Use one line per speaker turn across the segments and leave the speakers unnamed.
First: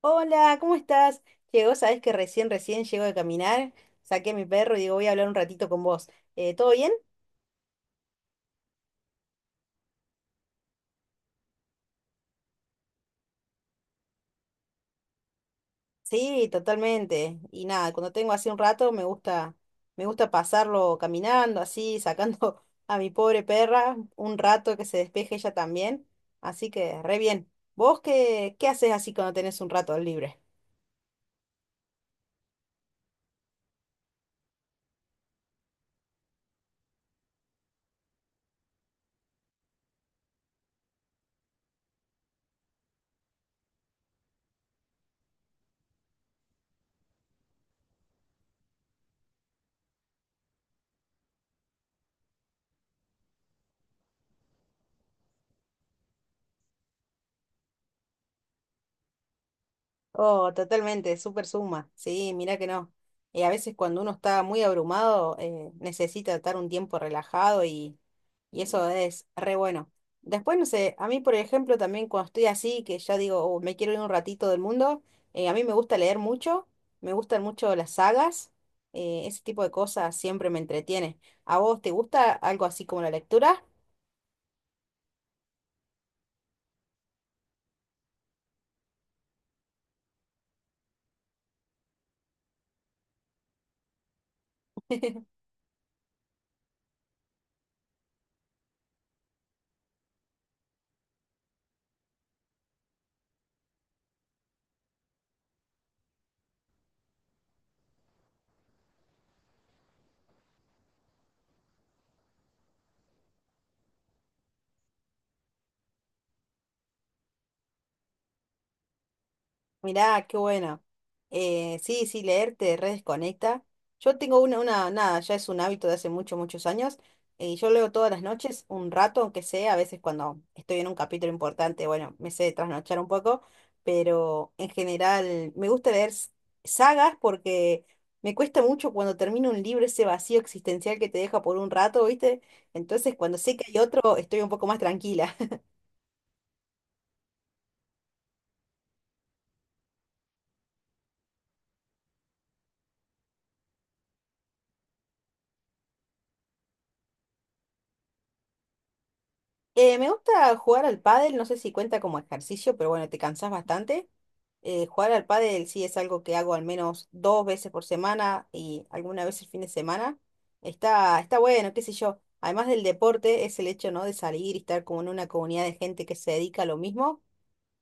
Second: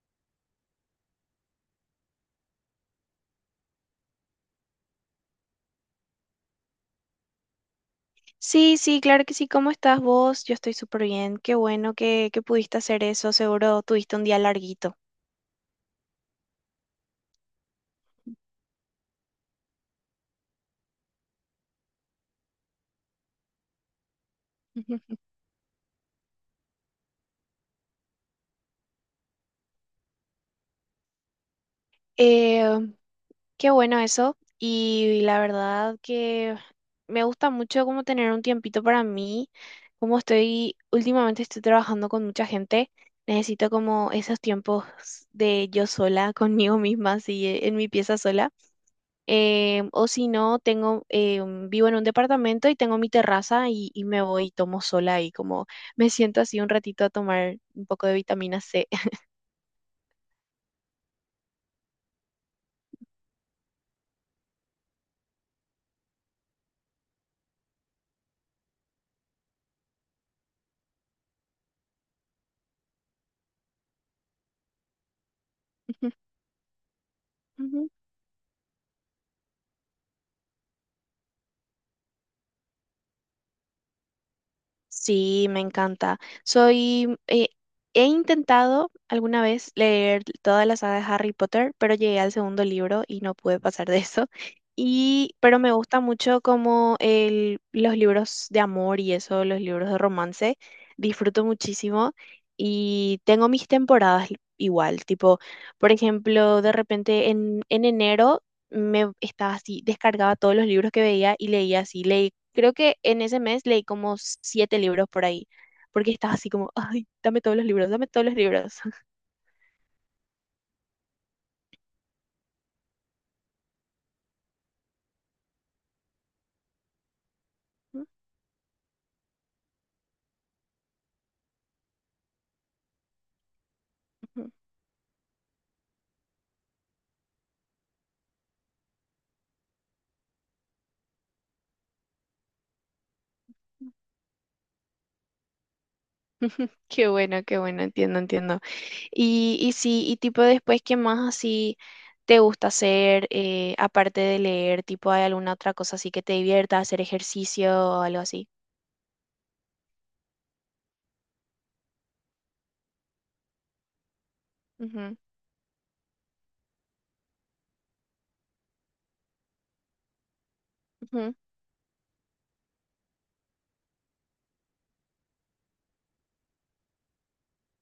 Hola, ¿cómo estás? Llegó, sabes que recién llego de caminar, saqué a mi perro y digo, voy a hablar un ratito con vos. ¿Todo bien?
Sí, sí, claro que sí. ¿Cómo estás vos? Yo estoy súper bien. Qué bueno que pudiste hacer eso. Seguro tuviste un día larguito.
Sí, totalmente. Y nada, cuando tengo así un rato me gusta pasarlo caminando, así, sacando a mi pobre perra un rato que se despeje ella también. Así que, re bien. ¿Vos qué haces así cuando tenés un rato libre?
Eh, Qué bueno eso. Y la verdad que me gusta mucho como tener un tiempito para mí. Como estoy, últimamente estoy trabajando con mucha gente, necesito como esos tiempos de yo sola, conmigo misma, así en mi pieza sola. O si no, tengo, vivo en un departamento y tengo mi terraza y me voy y tomo sola y como me siento así un ratito a tomar un poco de vitamina C.
Oh, totalmente, súper suma. Sí, mira que no. A veces cuando uno está muy abrumado, necesita estar un tiempo relajado y eso es re bueno. Después, no sé, a mí, por ejemplo, también cuando estoy así, que ya digo, "Oh, me quiero ir un ratito del mundo, a mí me gusta
Ujú.
leer mucho, me gustan mucho las sagas, ese tipo de cosas siempre me entretiene. ¿A vos te gusta algo así como la lectura?
Sí, me encanta. Soy, he intentado alguna vez leer toda la saga de Harry Potter, pero llegué al segundo libro y no pude pasar de eso. Y, pero me gusta mucho como los libros de amor y eso, los libros de romance. Disfruto muchísimo y tengo mis temporadas igual. Tipo, por ejemplo, de repente en enero me estaba así, descargaba todos los libros que veía y leía así. Creo que en ese mes leí como siete libros por ahí, porque estaba así como, ay, dame todos los libros, dame todos los libros.
Mirá, qué buena. Sí, sí, leer te redesconecta. Yo tengo nada, ya es un hábito de hace muchos años. Y yo leo todas las noches, un rato, aunque sea, a veces cuando estoy en un capítulo importante, bueno, me sé trasnochar un poco, pero en general me gusta leer sagas porque me cuesta mucho cuando termino un libro ese vacío existencial que te deja por un rato, ¿viste? Entonces, cuando sé que hay otro, estoy un poco más tranquila.
Qué bueno, entiendo, entiendo. Y sí, y tipo después, ¿qué más así te gusta hacer, aparte de leer? Tipo, ¿hay alguna otra cosa así que te divierta, hacer ejercicio o algo así?
Me gusta jugar al pádel, no sé si cuenta como ejercicio, pero bueno, te cansás bastante. Jugar
Ujú,
al pádel sí es algo que hago al menos dos veces por semana y alguna vez el fin de semana.
ujú,
Está bueno, qué sé yo. Además del deporte, es el hecho, ¿no? De salir y estar como en una comunidad de gente que se dedica a lo mismo.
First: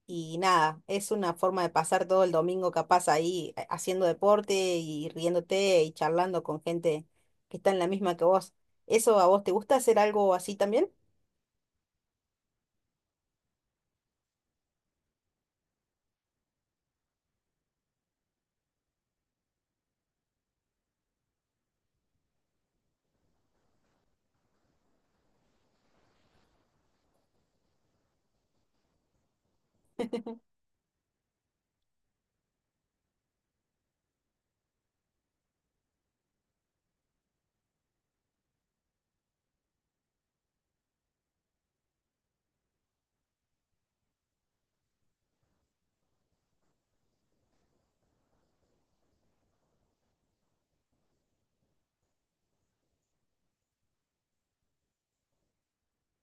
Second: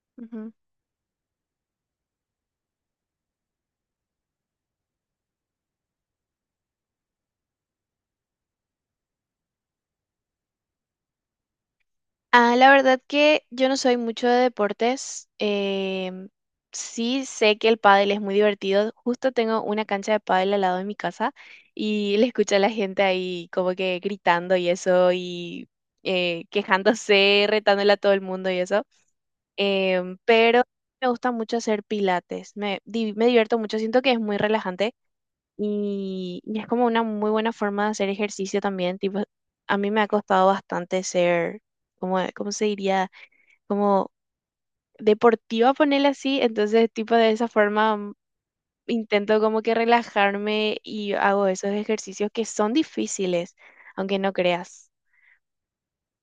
Y
ujú.
nada, es una forma de pasar todo el domingo capaz ahí haciendo deporte y riéndote y charlando con gente que está en la misma que vos. ¿Eso a vos te gusta hacer algo así también?
Ah, la verdad que yo no soy mucho de deportes. Sí sé que el pádel es muy divertido. Justo tengo una cancha de pádel al lado de mi casa y le escucho a la gente ahí como que gritando y eso y quejándose, retándole a todo el mundo y eso. Pero me gusta mucho hacer pilates. Me divierto mucho. Siento que es muy relajante y es como una muy buena forma de hacer ejercicio también. Tipo, a mí me ha costado bastante ser, como, ¿cómo se diría? Como deportiva, ponerle así. Entonces, tipo, de esa forma intento como que relajarme y hago esos ejercicios que son difíciles, aunque no creas.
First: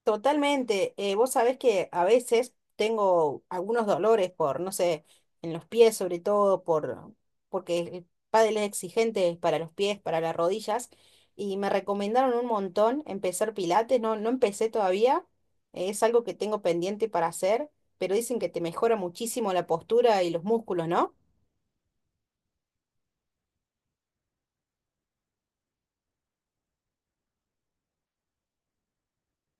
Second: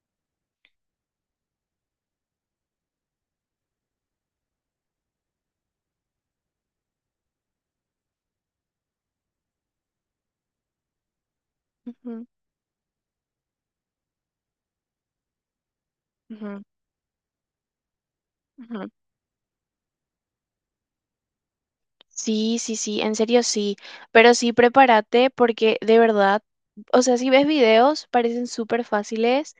Totalmente. Vos sabés que a veces tengo algunos dolores por, no sé, en los pies sobre todo, porque el pádel es exigente para los pies, para las rodillas, y me
Ujú,
recomendaron un montón empezar pilates, no empecé todavía, es algo que tengo
ujú,
pendiente para hacer, pero dicen que te
ujú.
mejora muchísimo la postura y los músculos, ¿no?
Sí, sí, sí, en serio sí. Pero sí, prepárate porque de verdad, o sea, si ves videos, parecen súper fáciles.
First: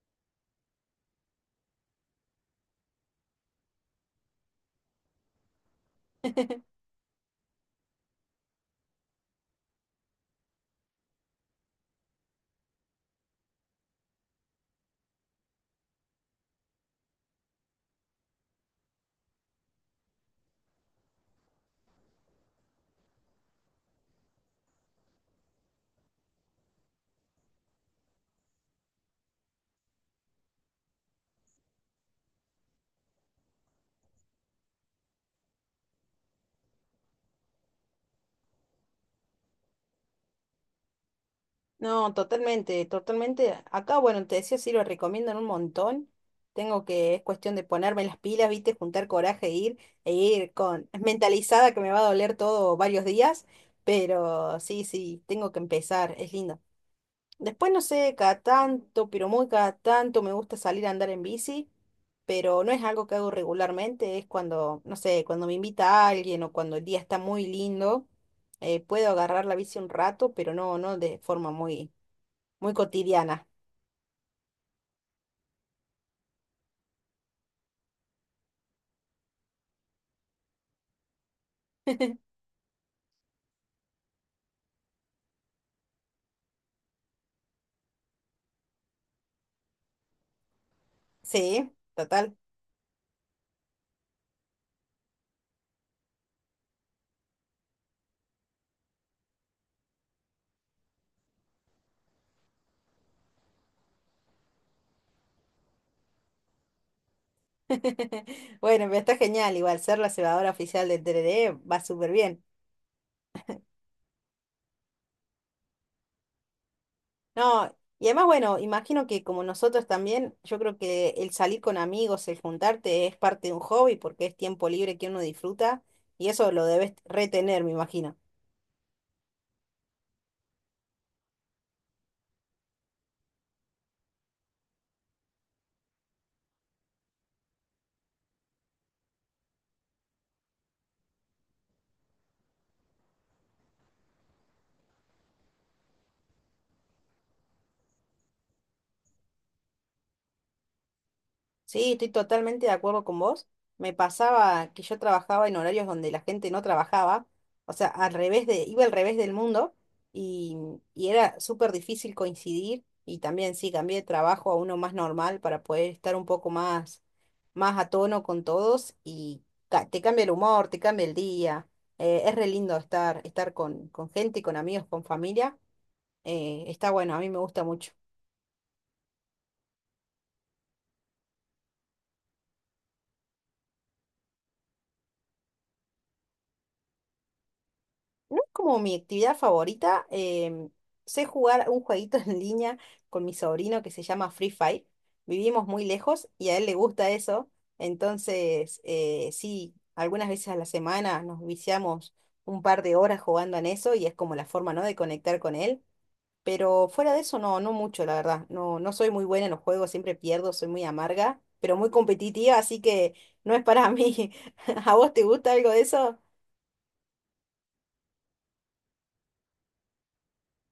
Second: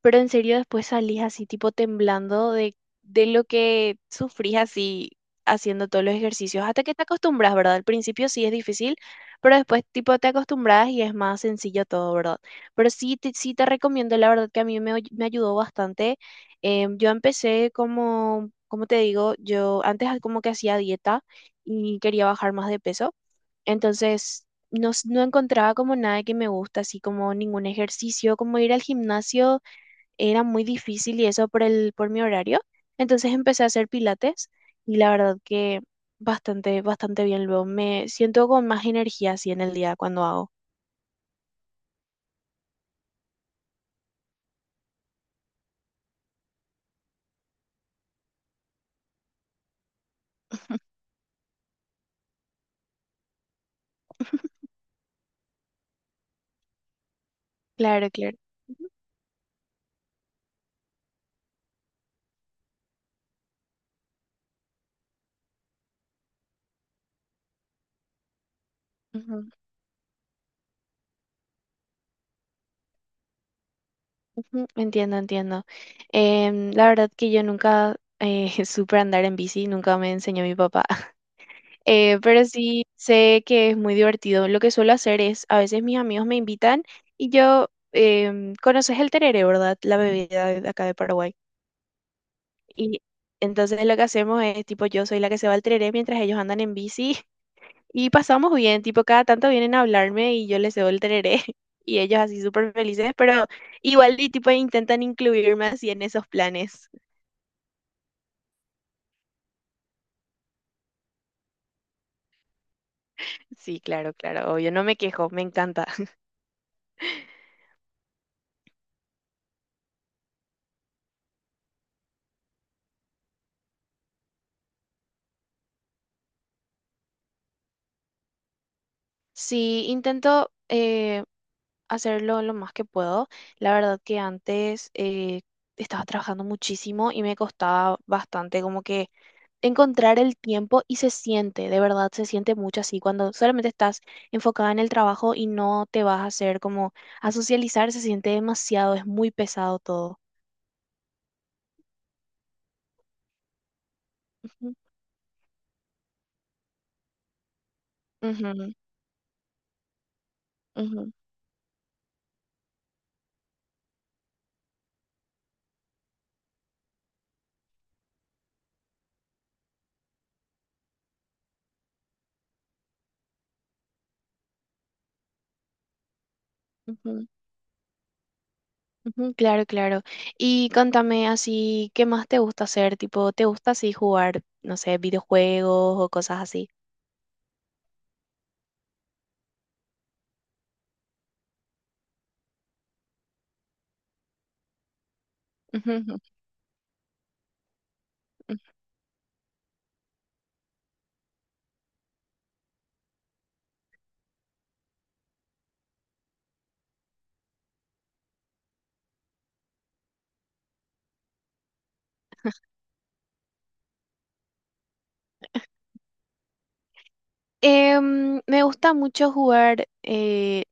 Pero en serio después salís así tipo temblando de lo que sufrís así haciendo todos los ejercicios, hasta que te acostumbras, ¿verdad? Al principio sí es difícil, pero después tipo te acostumbras y es más sencillo todo, ¿verdad? Pero sí te recomiendo, la verdad que a mí me ayudó bastante. Yo empecé como, como te digo, yo antes como que hacía dieta y quería bajar más de peso. Entonces, no encontraba como nada que me gusta, así como ningún ejercicio, como ir al gimnasio era muy difícil y eso por mi horario. Entonces empecé a hacer pilates y la verdad que bastante, bastante bien. Luego me siento con más energía así en el día cuando hago.
No, totalmente, totalmente. Acá, bueno, te decía, sí, lo recomiendan un montón. Tengo que, es cuestión de ponerme las pilas, viste, juntar coraje e ir con mentalizada que me va a doler todo varios días, pero sí, sí, tengo que empezar, es lindo. Después, no
Claro,
sé,
claro.
cada tanto, pero muy cada tanto me gusta salir a andar en bici, pero no es algo que hago regularmente, es cuando, no sé, cuando me invita alguien o cuando el día está muy lindo, puedo agarrar
Ujú,
la bici un rato, pero no de forma muy cotidiana.
ujú, entiendo, entiendo. La verdad que yo nunca supe andar en bici, nunca me enseñó mi papá. Pero sí sé que es muy divertido. Lo que suelo hacer es, a veces mis amigos me invitan y yo, conoces el tereré, ¿verdad? La bebida de acá de Paraguay.
Sí, total.
Y entonces lo que hacemos es, tipo, yo soy la que se va al tereré mientras ellos andan en bici y pasamos bien, tipo, cada tanto vienen a hablarme y yo les cedo el tereré y ellos así súper felices, pero igual y tipo intentan incluirme así en esos planes.
Bueno, pero está genial. Igual ser la cebadora oficial del TRD va súper bien.
Sí, claro, claro, obvio, no me quejo, me encanta.
No, y además, bueno, imagino que como nosotros también, yo creo que el salir con amigos, el juntarte es parte de un hobby porque es tiempo libre que uno disfruta y eso lo debes retener, me imagino.
Sí, intento hacerlo lo más que puedo. La verdad que antes estaba trabajando muchísimo y me costaba bastante como que encontrar el tiempo y se siente, de verdad, se siente mucho así cuando solamente estás enfocada en el trabajo y no te vas a hacer como a socializar, se siente demasiado, es muy pesado todo.
Sí, estoy totalmente de acuerdo con vos. Me pasaba
Ujú,
que yo trabajaba en horarios donde la gente no trabajaba, o sea,
ujú,
iba al revés del mundo y, y
ujú,
era súper difícil coincidir y también sí, cambié de trabajo a uno más normal para poder estar más a tono con todos y te cambia el humor, te cambia el día. Eh, es re lindo estar con gente, con amigos, con familia. Eh, está bueno, a
ujú,
mí me gusta mucho.
ujú, claro, claro. Y contame así, ¿qué más te gusta hacer? Tipo, ¿te gusta así jugar, no sé, videojuegos o cosas así?
No es como mi actividad favorita. Sé jugar un jueguito en línea con mi sobrino que se llama Free Fire. Vivimos muy
Ujú, ujú,
lejos y a él le gusta eso.
ujú.
Entonces, sí, algunas veces a la semana nos viciamos un par de horas jugando en eso y es como la forma, ¿no? De conectar con él. Pero fuera de eso, no, no mucho, la verdad. No, no soy muy buena en los juegos, siempre pierdo, soy muy amarga, pero muy competitiva, así que no es para mí. ¿A vos te gusta algo de eso?
Me gusta mucho jugar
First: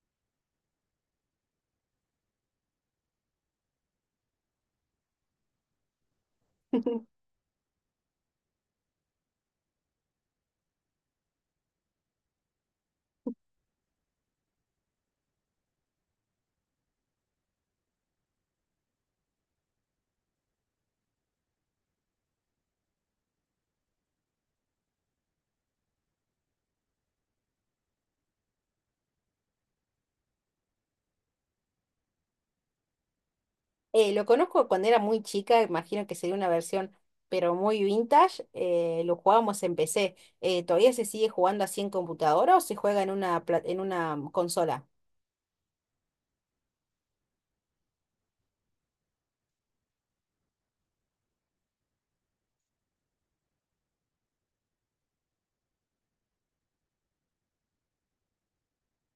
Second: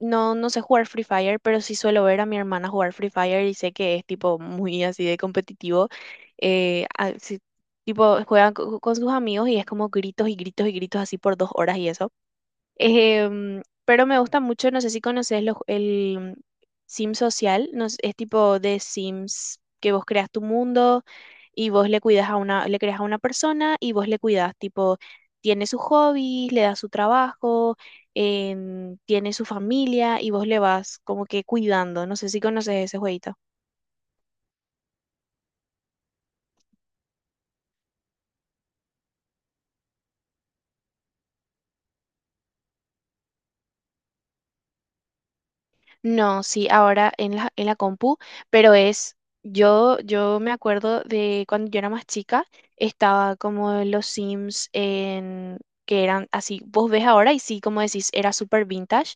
no, no sé jugar Free Fire, pero sí suelo ver a mi hermana jugar Free Fire y sé que es tipo muy así de competitivo. Sí, tipo con sus amigos y es como gritos y gritos y gritos así por dos horas y eso. Pero me gusta mucho, no sé si conoces el Sim Social, no sé, es tipo de Sims que vos creas tu mundo y vos le cuidas a una, le creas a una persona y vos le cuidas, tipo, tiene sus hobbies, le das su trabajo, tiene su familia y vos le vas como que cuidando. No sé si conoces ese jueguito.
Lo conozco cuando era muy chica, imagino que sería una versión, pero muy vintage. Eh, lo jugábamos en PC. ¿Todavía se sigue jugando así en computadora o se juega en una en una consola?
No, sí, ahora en la compu, pero es, yo me acuerdo de cuando yo era más chica, estaba como en los Sims que eran así, vos ves ahora y sí, como decís, era súper vintage,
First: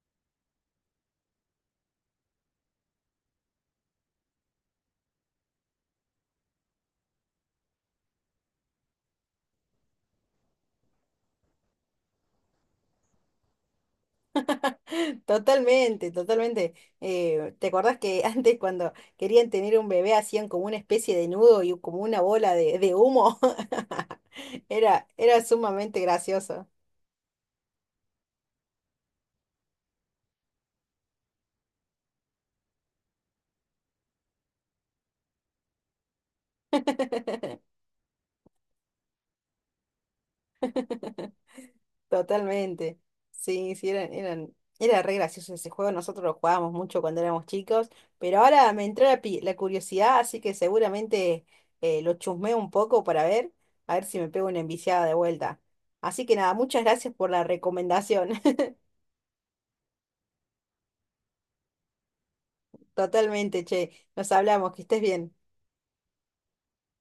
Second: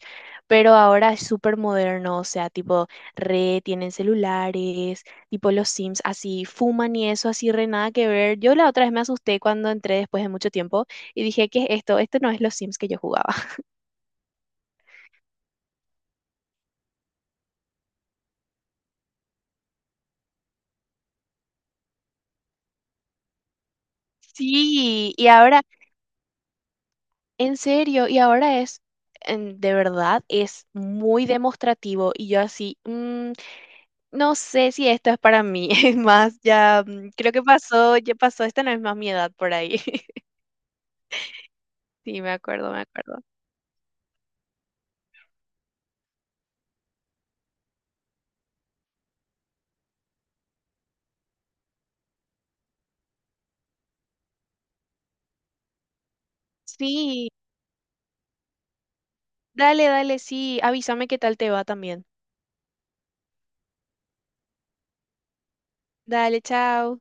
pero ahora es súper moderno, o sea, tipo, re, tienen celulares, tipo los Sims así, fuman y eso, así, re, nada que ver. Yo la otra vez me asusté cuando entré después de mucho tiempo y dije, ¿qué es esto? Esto no es los Sims que yo jugaba.
Totalmente, totalmente. ¿Te acordás que antes cuando querían tener un bebé hacían como una especie de nudo y como una bola de humo?
Sí, y
Era
ahora
sumamente gracioso.
en serio, y ahora es, de verdad, es muy demostrativo y yo así, "Mm, no sé si esto es para mí, es más, ya mm, creo que pasó, ya pasó, esta no es más mi edad por ahí. Sí, me acuerdo, me
Totalmente.
acuerdo.
Sí, sí, era re gracioso ese juego. Nosotros lo jugábamos mucho cuando éramos chicos, pero ahora me entró la la curiosidad, así que seguramente lo chusmeo un poco para ver, a ver si me pego una enviciada de vuelta. Así que nada, muchas gracias por
Sí,
la recomendación.
dale, dale, sí, avísame qué tal te va también.
Totalmente, che. Nos hablamos, que estés bien.
Dale, chao.